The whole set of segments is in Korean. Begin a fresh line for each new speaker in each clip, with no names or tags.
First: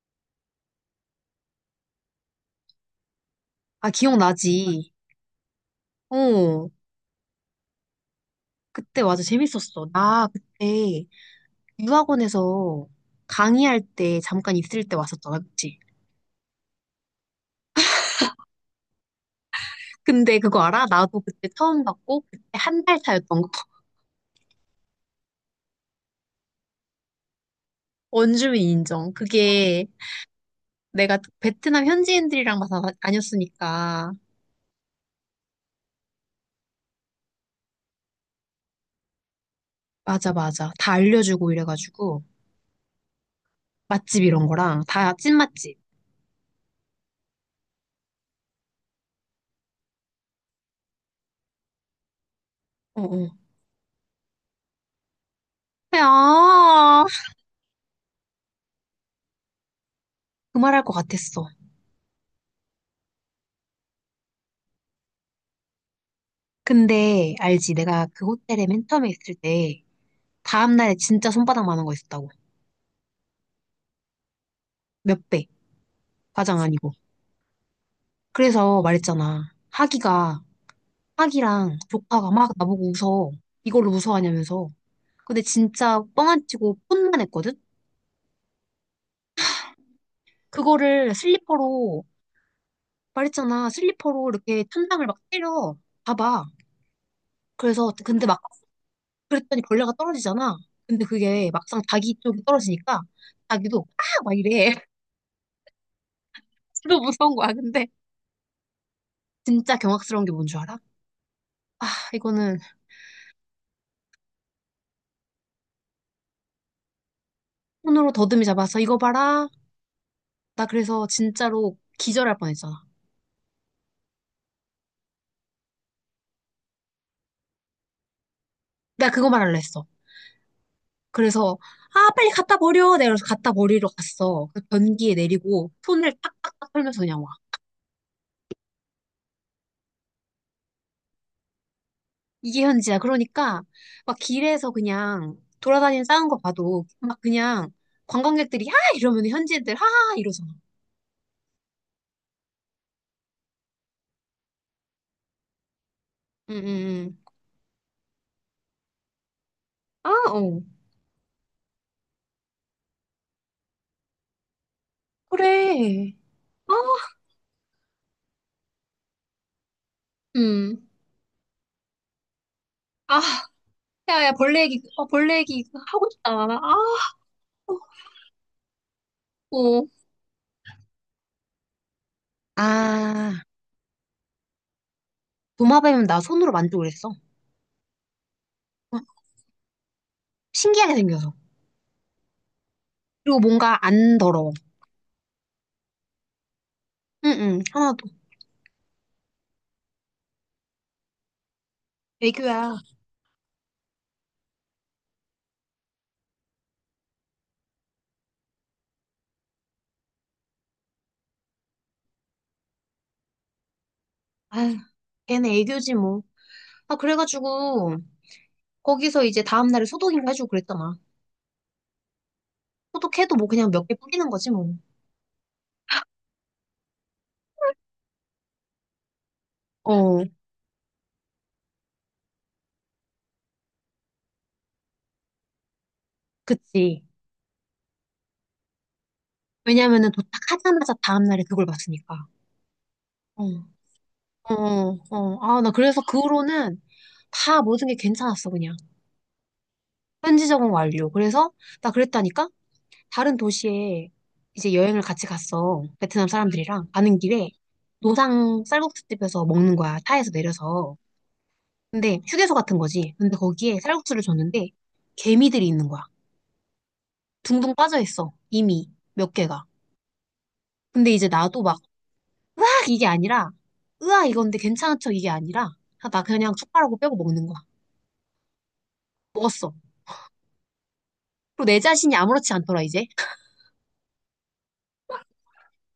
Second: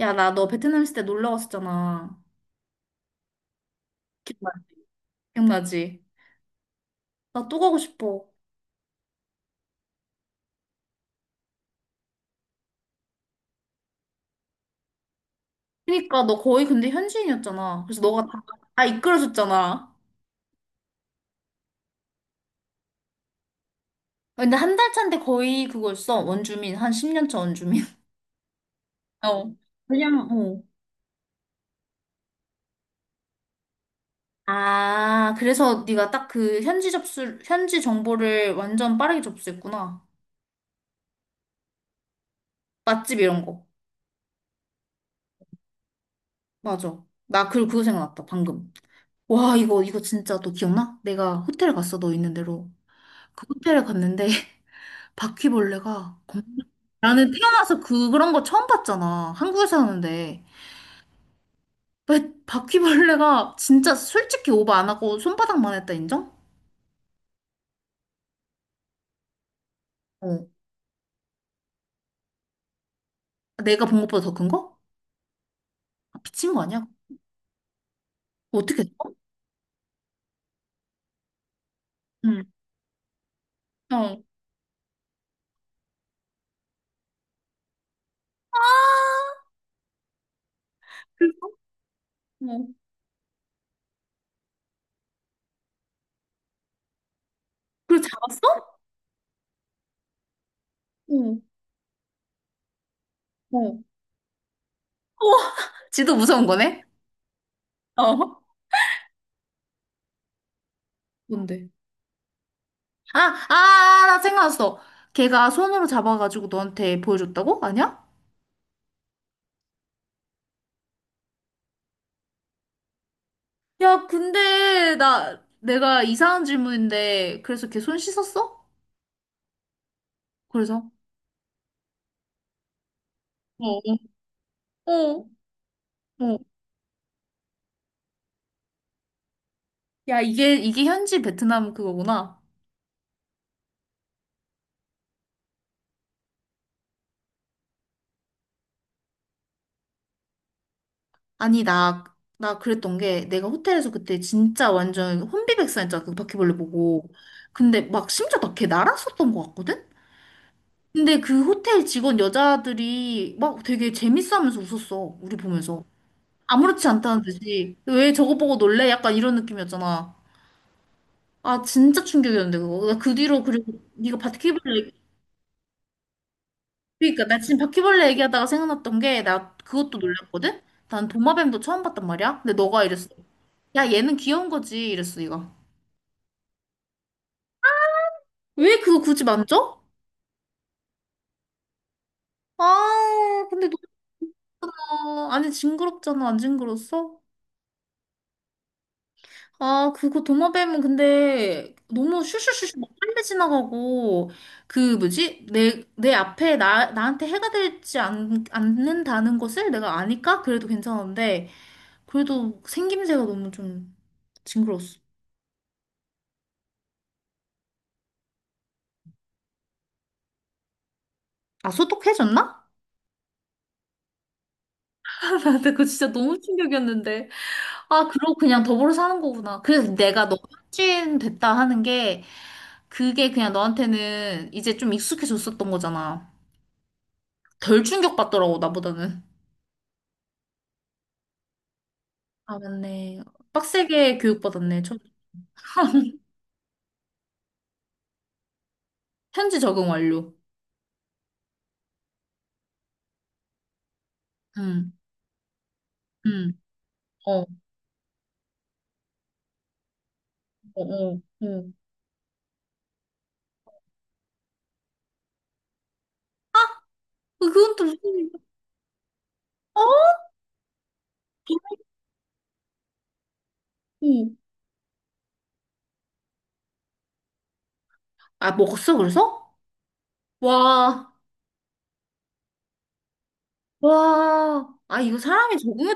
야, 나 너 베트남 있을 때 놀러 갔었잖아.
아,
기억나지?
기억나지.
기억나지?
어,
나 또 가고 싶어.
그때 맞아. 재밌었어. 나 그때 유학원에서 강의할 때 잠깐 있을 때 왔었잖아. 그치?
그러니까 너 거의 근데 현지인이었잖아. 그래서 다 이끌어줬잖아.
근데 그거 알아? 나도 그때 처음 봤고, 그때 한 달 차였던 거.
근데 한 달 차인데 거의 그거였어. 원주민. 한 10년 차 원주민.
원주민 인정.
어.
그게
그냥, 어.
내가 베트남 현지인들이랑 막 다녔으니까.
아, 그래서 네가 딱 그 현지 접수, 현지 정보를 완전 빠르게 접수했구나.
맞아, 맞아. 다 알려주고 이래가지고.
맛집 이런 거.
맛집 이런 거랑 다 찐맛집.
맞아. 나 그리고 그거 생각났다, 방금. 와, 이거 진짜 너 기억나? 내가 호텔 갔어, 너 있는 대로.
어, 어.
그 호텔에 갔는데 바퀴벌레가 겁나-
야,
나는 태어나서 그런 거 처음 봤잖아. 한국에서 하는데.
그 말할 것 같았어.
왜 바퀴벌레가 진짜 솔직히 오버 안 하고 손바닥만 했다 인정?
근데 알지? 내가 그 호텔에 맨 처음에 있을 때
어.
다음날에 진짜 손바닥 만한 거 있었다고.
내가 본 것보다 더 큰 거?
몇 배.
아, 미친
과장
거 아니야?
아니고. 그래서
어떻게 했어?
말했잖아. 하기가, 하기랑 조카가
응.
막 나보고 웃어. 이걸로
어.
무서워하냐면서. 근데 진짜 뻥 안 치고 폰만 했거든?
아,
그거를
그래서?
슬리퍼로,
어.
말했잖아. 슬리퍼로 이렇게 천장을 막 때려. 봐봐. 그래서,
그걸
근데 막,
잡았어?
그랬더니 벌레가 떨어지잖아. 근데
어.
그게 막상 자기 쪽이 떨어지니까
어.
자기도 아! 막 이래.
우와, 지도 무서운 거네?
진짜 무서운 거야. 근데
어.
진짜 경악스러운 게 뭔 줄 알아?
뭔데?
아, 이거는
아, 아, 아, 나 생각났어. 걔가 손으로 잡아가지고 너한테 보여줬다고? 아니야?
손으로 더듬이 잡아서 이거 봐라. 나 그래서 진짜로 기절할 뻔했잖아.
야, 근데 나 내가 이상한 질문인데 그래서 걔 손 씻었어?
나 그거 말하려 했어.
그래서
그래서 아 빨리 갖다 버려. 내가 그래서 갖다 버리러
어,
갔어. 그 변기에
어,
내리고 손을
어.
딱딱딱 털면서 그냥 와.
야, 이게 현지 베트남 그거구나.
이게 현지야. 그러니까 막 길에서 그냥 돌아다니는 싸운 거 봐도 막 그냥 관광객들이 하 이러면 현지인들 하하 이러잖아.
아니, 나 그랬던 게 내가 호텔에서 그때 진짜 완전 혼비백산했잖아. 그 바퀴벌레 보고.
응응응.
근데 막 심지어 나 걔 날았었던 것 같거든?
아 어.
근데 그 호텔 직원 여자들이 막 되게 재밌어 하면서 웃었어. 우리 보면서.
그래. 아
아무렇지 않다는 듯이. 왜 저거 보고 놀래? 약간 이런 느낌이었잖아.
음.
아 진짜 충격이었는데 그거 나 그
아
뒤로 그리고 네가
야야 벌레
바퀴벌레
얘기
얘기-
어, 벌레 얘기 하고 싶다. 아
그러니까 나 지금 바퀴벌레 얘기하다가 생각났던 게 나
어.
그것도 놀랐거든. 난 도마뱀도 처음 봤단 말이야. 근데 너가 이랬어.
아,
야 얘는 귀여운 거지 이랬어 얘가.
도마뱀은 나 손으로 만지고 그랬어. 어,
왜 그거 굳이 만져?
신기하게 생겨서. 그리고
아 근데
뭔가 안 더러워.
너 아니 징그럽잖아, 안 징그러웠어?
응응, 하나도.
아 그거 도마뱀은 근데 너무
애교야.
슈슈슈슈 막 빨리 지나가고 그 뭐지 내 앞에 나 나한테 해가 않는다는 것을 내가 아니까 그래도 괜찮은데 그래도 생김새가 너무 좀
아휴,
징그러웠어.
걔는 애교지 뭐. 아, 그래가지고, 거기서 이제 다음날에 소독인가 해주고 그랬잖아.
아, 소독해졌나.
소독해도 뭐 그냥 몇 개 뿌리는 거지 뭐.
근데 그거 진짜 너무 충격이었는데. 아, 그러고 그냥 더불어 사는 거구나. 그래서
어,
내가 너무 찐됐다 하는 게, 그게 그냥 너한테는 이제 좀 익숙해졌었던 거잖아.
그치.
덜 충격받더라고, 나보다는.
왜냐면은 도착하자마자 다음날에 그걸 봤으니까.
아, 맞네.
어,
빡세게
어,
교육받았네. 저,
어. 아, 나 그래서 그 후로는 다 모든 게 괜찮았어, 그냥.
현지 적응 완료.
현지 적응 완료. 그래서 나 그랬다니까? 다른 도시에 이제
응,
여행을 같이 갔어. 베트남
응,
사람들이랑 가는
어, 어,
길에 노상 쌀국수집에서 먹는 거야. 차에서
어,
내려서.
어. 어,
근데 휴게소 같은 거지. 근데 거기에 쌀국수를 줬는데 개미들이 있는 거야. 둥둥
그건 또 무슨
빠져 있어.
일이야?
이미 몇 개가.
어?
근데 이제 나도 막 으악 이게 아니라
어.
으아 이건데 괜찮은 척 이게 아니라 아, 나 그냥 숟가락으로 빼고 먹는 거야.
아, 먹었어, 그래서?
먹었어.
와.
그리고 내 자신이 아무렇지 않더라 이제.
와, 아, 이거 사람이 적응의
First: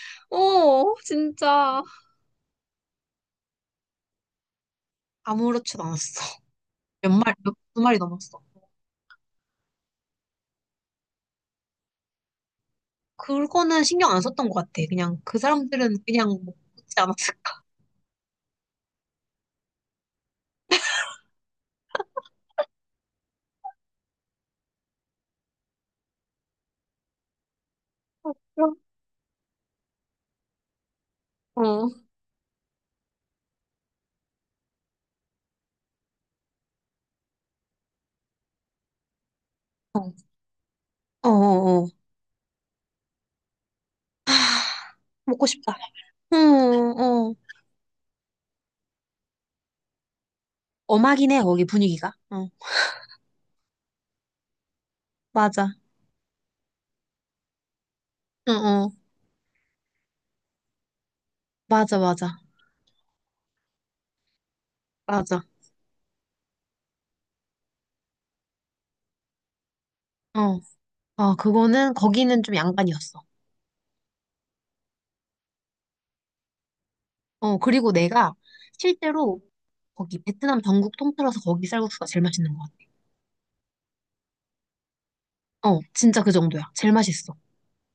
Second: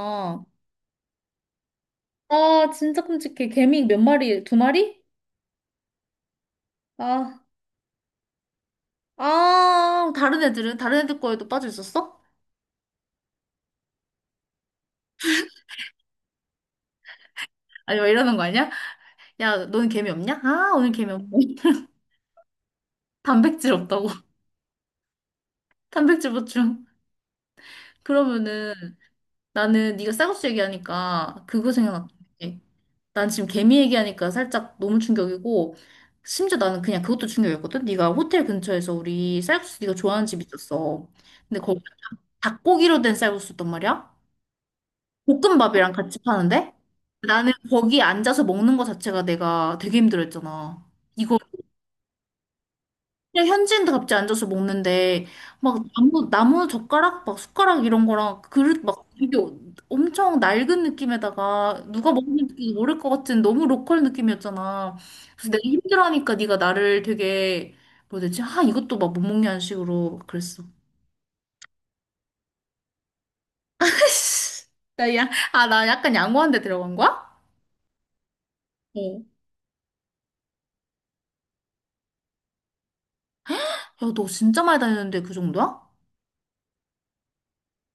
어, 진짜.
아, 진짜 끔찍해. 개미 몇 마리? 두 마리?
아무렇지도 않았어. 몇 마리,
아,
몇, 두 마리 넘었어.
다른 애들은? 다른 애들 거에도 빠져 있었어?
그거는 신경 안 썼던 것 같아. 그냥 그 사람들은 그냥 먹지 않았을까.
아니, 막 이러는 거 아니야? 야, 너는 개미 없냐? 아, 오늘 개미 없네. 단백질 없다고. 단백질 보충. 그러면은
그럼?
나는 네가 쌀국수 얘기하니까 그거
어,
생각났던 게. 난 지금 개미 얘기하니까 살짝 너무 충격이고 심지어 나는 그냥 그것도 충격이었거든. 네가 호텔 근처에서 우리 쌀국수 네가
어,
좋아하는 집 있었어.
어,
근데
어.
닭고기로 된 쌀국수였단 말이야?
하, 먹고 싶다.
볶음밥이랑 같이
어,
파는데?
어.
나는 거기 앉아서 먹는 거 자체가 내가 되게 힘들었잖아.
엄하긴
이거
해, 거기 분위기가. 어,
그냥 현지인들 갑자기 앉아서 먹는데
맞아.
막 나무 젓가락 막 숟가락 이런 거랑
어,
그릇
어.
막 이게 엄청 낡은 느낌에다가
맞아,
누가
맞아.
먹는지 모를 것 같은 너무 로컬 느낌이었잖아.
맞아.
그래서 내가 힘들어하니까 네가 나를 되게 뭐 되지? 아 이것도 막 못 먹냐는 식으로
어.
그랬어.
아, 그거는, 거기는 좀 양반이었어.
나 약간 양호한 데 들어간 거야?
어, 그리고 내가
어.
실제로 거기 베트남 전국 통틀어서 거기 쌀국수가 제일 맛있는 것 같아.
야, 너 진짜 많이 다녔는데 그
어,
정도야?
진짜 그 정도야. 제일 맛있어.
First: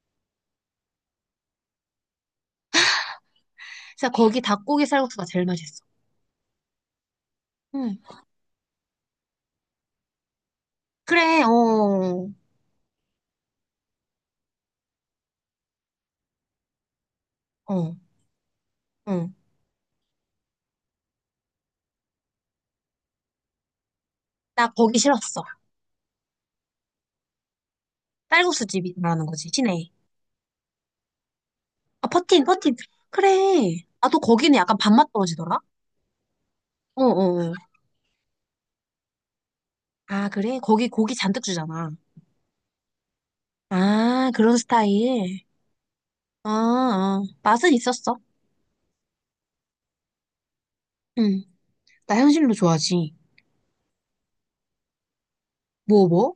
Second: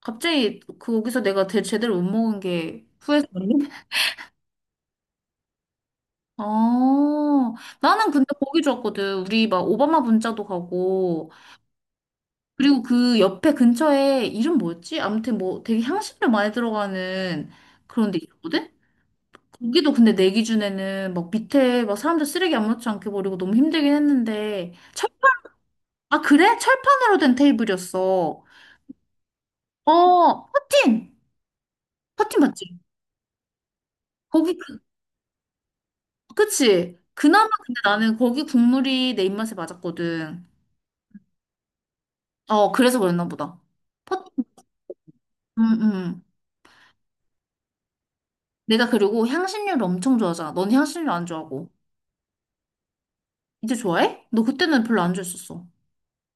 갑자기 그- 거기서 내가 대, 제대로 못 먹은 게 후회스럽네?
진짜 거기 닭고기 쌀국수가 제일 맛있어.
아,
응.
나는 근데 거기 좋았거든. 우리 막 오바마 분짜도 가고,
그래, 어,
그리고 그 옆에 근처에 이름 뭐였지? 아무튼 뭐 되게 향신료 많이 들어가는
어.
그런 데 있었거든?
응.
거기도 근데 내 기준에는 막 밑에 막 사람들 쓰레기 아무렇지 않게 버리고 너무 힘들긴
나
했는데,
거기
철,
싫었어.
아, 그래? 철판으로 된 테이블이었어.
쌀국수 집이 말하는 거지, 시내.
어, 퍼틴!
아,
퍼틴
퍼틴, 퍼틴.
맞지?
그래. 아, 또 거기는
거기
약간
그
밥맛 떨어지더라?
그치?
어어.
그나마
어. 어.
근데 나는 거기 국물이 내 입맛에
아,
맞았거든.
그래? 거기 고기 잔뜩 주잖아.
어, 그래서 그랬나 보다. 퍼,
아, 그런 스타일.
음, 음.
아, 아. 맛은 있었어.
내가 그리고 향신료를 엄청 좋아하잖아. 넌 향신료 안
응.
좋아하고.
나 향신료 좋아하지.
이제 좋아해? 너 그때는 별로 안 좋아했었어.
뭐, 뭐?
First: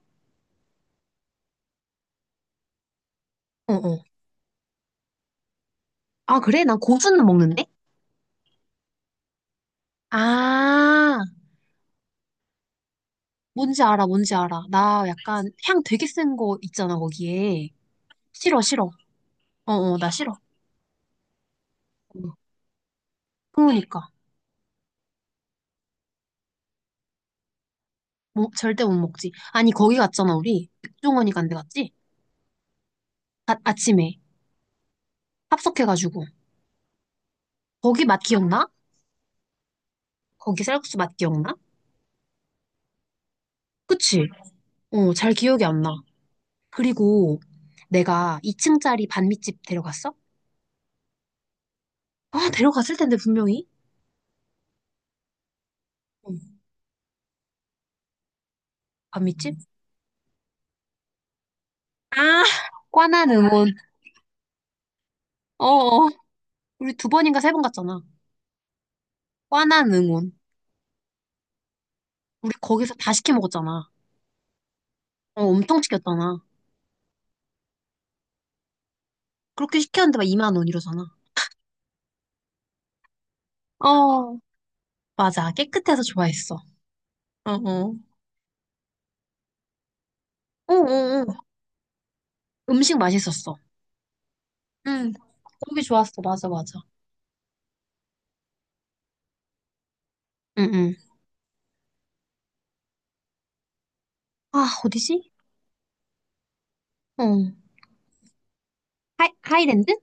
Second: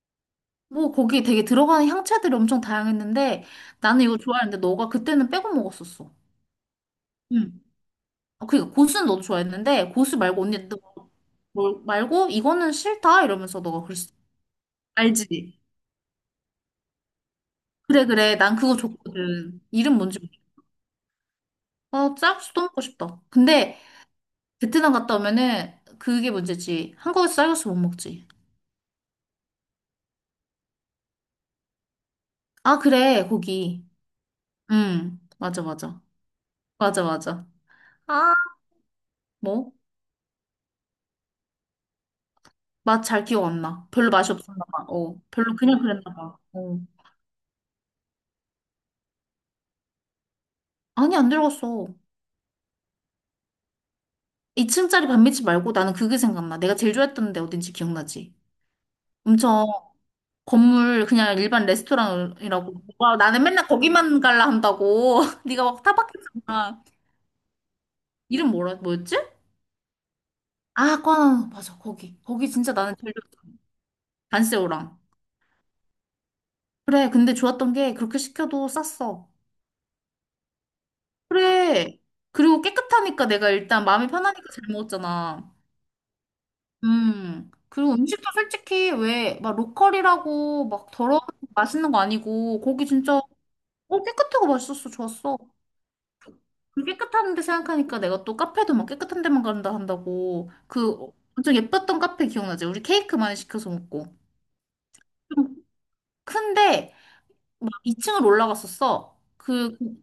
뭐, 거기 되게 들어가는 향채들이 엄청 다양했는데, 나는
어어.
이거 좋아했는데, 너가 그때는 빼고 먹었었어.
아, 그래? 난 고수는
응.
먹는데?
어, 그니까, 고수는 너도 좋아했는데, 고수 말고, 언니, 너,
아,
뭘 말고, 이거는 싫다? 이러면서
뭔지
너가
알아,
그랬어.
뭔지 알아. 나 약간
알지?
향 되게 센 거 있잖아, 거기에.
그래. 난
싫어,
그거
싫어.
좋거든. 이름
어어, 나
뭔지.
싫어. 어.
아, 쌀국수도 먹고 싶다. 근데
그러니까.
베트남 갔다 오면은 그게 문제지. 한국에서 쌀국수 못 먹지.
뭐, 절대 못 먹지. 아니, 거기 갔잖아, 우리. 백종원이 간데 갔지?
아, 그래,
아,
거기.
아침에
응, 맞아, 맞아.
합석해가지고.
맞아, 맞아.
거기 맛
아,
기억나?
뭐?
거기 쌀국수 맛 기억나?
맛 잘 기억 안 나. 별로
그치?
맛이 없었나 봐.
어,
어,
잘
별로
기억이
그냥
안 나.
그랬나 봐. 어.
그리고 내가 2층짜리 반미집 데려갔어?
아니, 안 들어갔어.
아, 데려갔을 텐데, 분명히.
2층짜리 반미집 말고 나는 그게
응,
생각나. 내가 제일 좋아했던 데 어딘지 기억나지?
반미집?
엄청 건물 그냥 일반
아,
레스토랑이라고. 와,
꽈난
나는 맨날
응원.
거기만 갈라 한다고. 네가 막
어어.
타박했잖아.
우리 두 번인가 세 번 갔잖아.
뭐였지?
꽈난 응원.
아, 꽈나 맞아. 거기. 거기
우리
진짜
거기서
나는
다
제일
시켜
좋았어.
먹었잖아.
단새우랑.
어, 엄청 시켰잖아.
그래. 근데 좋았던 게 그렇게 시켜도 쌌어.
그렇게 시켰는데 막 2만 원 이러잖아.
그래. 그리고 깨끗하니까 내가 일단 마음이
어,
편하니까 잘
맞아.
먹었잖아.
깨끗해서 좋아했어.
음. 그리고
어어.
음식도 솔직히 왜 막 로컬이라고 막 더러운
응응응.
맛있는 거 아니고 거기
음식
진짜
맛있었어.
어 깨끗하고 맛있었어.
응.
좋았어.
거기 좋았어. 맞아, 맞아.
그 깨끗한데 생각하니까 내가 또 카페도 막 깨끗한 데만 간다 한다고
응응.
그 엄청 예뻤던 카페 기억나지? 우리 케이크 많이 시켜서 먹고
아, 어디지?
좀 큰데
어.
막 2층을 올라갔었어.
하이,
그,
하이랜드?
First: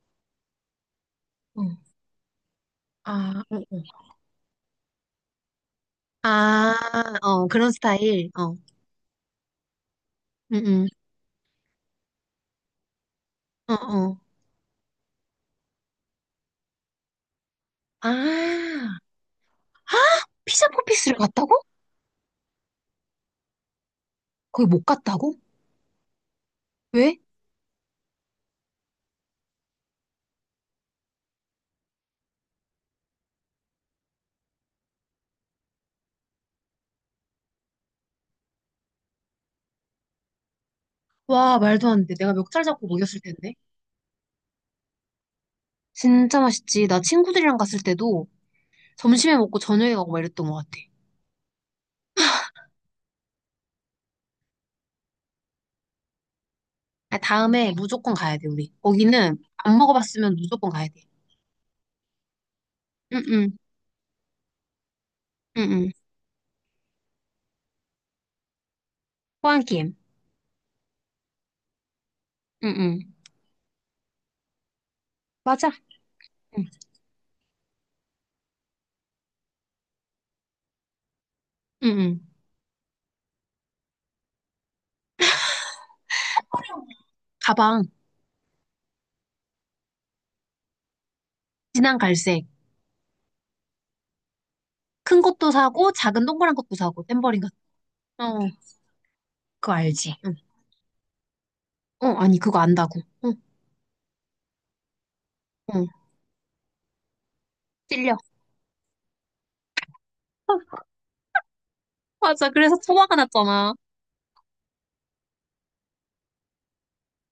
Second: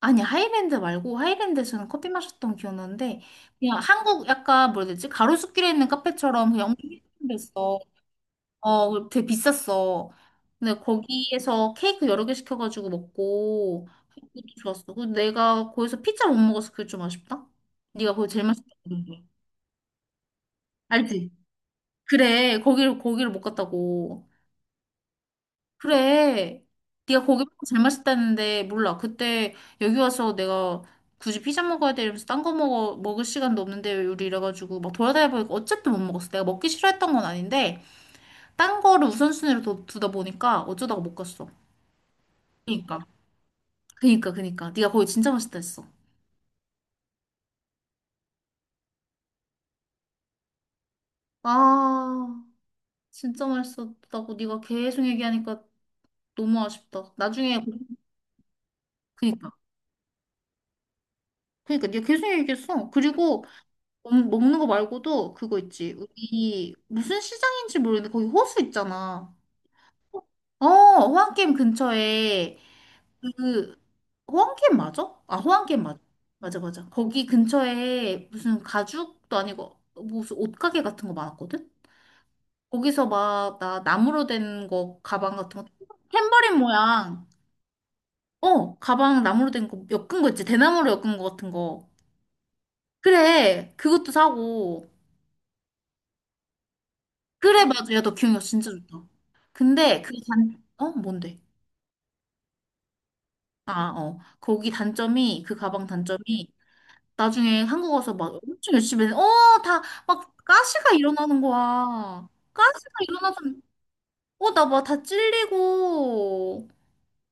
아니, 하이랜드 말고, 하이랜드에서는
어.
커피 마셨던 기억이 나는데,
아,
그냥
응응.
한국 약간 뭐라 해야 되지? 가로수길에 있는 카페처럼 그냥
아,
엄청
어, 그런
했어.
스타일. 어.
어, 되게 비쌌어. 근데
응응.
거기에서 케이크 여러 개 시켜가지고
어,
먹고,
어.
그것도 좋았어. 그 내가 거기서 피자 못 먹어서 그게 좀 아쉽다?
아,
네가 거기 제일 맛있다고
아,
그러는데.
피자 포피스를
알지?
갔다고?
그래, 거기를 못 갔다고.
거기 못 갔다고?
그래.
왜?
네가 고기 먹잘 맛있다는데 몰라. 그때 여기 와서 내가 굳이 피자 먹어야 돼 이러면서 딴 거 먹어 먹을 시간도 없는데 우리 이래가지고 막 돌아다녀 보니까 어쨌든 못 먹었어. 내가 먹기 싫어했던 건 아닌데 딴 거를 우선순위로 두다 보니까 어쩌다가 못 갔어.
와, 말도 안 돼. 내가 멱살 잡고
그니까
먹였을 텐데.
그니까 네가 거기 진짜 맛있다 했어.
진짜 맛있지. 나 친구들이랑 갔을 때도 점심에 먹고 저녁에 가고 막 이랬던 것 같아.
아 진짜 맛있었다고 네가 계속 얘기하니까 너무 아쉽다.
아,
나중에
다음에 무조건 가야 돼, 우리. 거기는
그니까
안 먹어봤으면 무조건 가야 돼.
그니까 네가 계속 얘기했어. 그리고
응응.
먹는 거 말고도 그거
응응.
있지. 우리 무슨 시장인지 모르겠는데 거기 호수 있잖아.
호환김.
어, 호환게임 근처에
응응.
그 호환게임 맞아? 아, 호환
맞아.
게임 맞아. 맞아,
응.
맞아. 거기 근처에 무슨 가죽도 아니고 무슨 옷가게 같은 거 많았거든?
응응.
거기서 막 나 나무로 된 거 가방 같은 거 탬버린 모양.
가방.
어 가방 나무로 된 거 엮은 거 있지 대나무로 엮은 거 같은 거
진한 갈색.
그래 그것도 사고.
큰 것도 사고 작은 동그란 것도 사고 탬버린 같은.
그래, 맞아 야 너 기억력
어.
진짜 좋다.
그거
근데 그
알지? 응.
단, 어? 뭔데?
어 아니 그거 안다고. 응.
아, 어. 그
응.
가방 단점이, 나중에 한국 와서
찔려.
막 엄청 열심히, 했는데 어, 다, 막, 가시가 일어나는 거야.
맞아. 그래서
가시가
소화가
일어나서,
났잖아.
어, 나 막 다 찔리고,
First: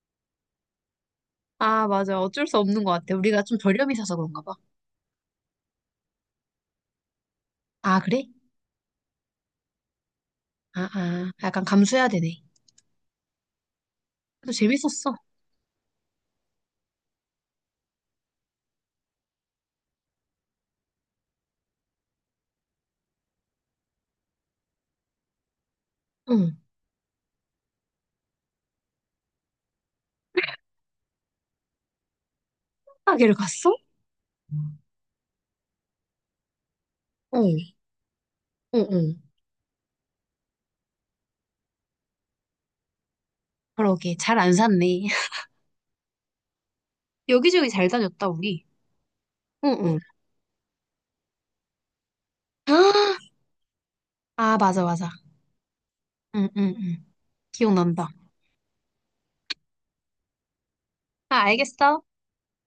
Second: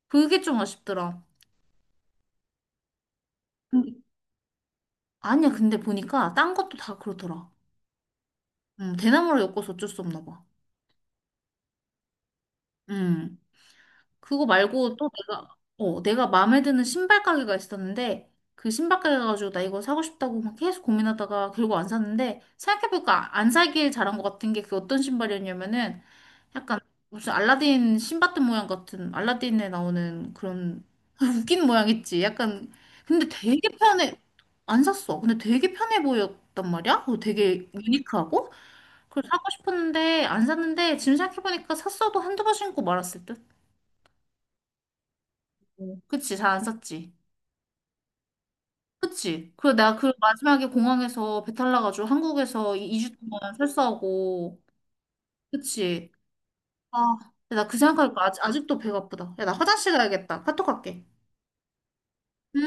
그게 좀 아쉽더라.
아 맞아. 어쩔 수 없는 것 같아. 우리가 좀 저렴이
음.
사서 그런가 봐.
아니야, 근데 보니까, 딴 것도 다 그렇더라.
아 그래?
대나무를 엮어서 어쩔 수 없나 봐.
아 아. 약간 감수해야 되네.
음. 그거
그래도
말고 또
재밌었어.
내가, 어, 내가 마음에 드는 신발 가게가 있었는데, 그 신발 가게 가가지고 나 이거 사고 싶다고 막 계속 고민하다가 결국 안 샀는데, 생각해보니까 안 사길 잘한 것 같은 게 그 어떤 신발이었냐면은,
응.
약간 무슨 알라딘 신밧드 모양 같은, 알라딘에 나오는 그런, 웃긴 모양 있지. 약간, 근데
가게를
되게
갔어? 어.
편해. 안 샀어. 근데 되게 편해 보였단 말이야? 그리고
어
되게 유니크하고?
어.
그걸 사고 싶었는데, 안 샀는데, 지금 생각해보니까 샀어도 한두 번 신고 말았을 듯?
그러게 잘 안 샀네.
어, 그치, 잘 안 썼지.
여기저기 잘 다녔다 우리.
그치.
응
그리고 내가
응.
그 마지막에 공항에서 배탈 나가지고 한국에서 2주
아
동안
아,
설사하고.
맞아, 맞아.
그치.
응, 응,
아,
응.
나 그
기억난다.
생각하니까 아직도 배가 아프다. 야, 나 화장실 가야겠다. 카톡 할게.
아, 알겠어.
응?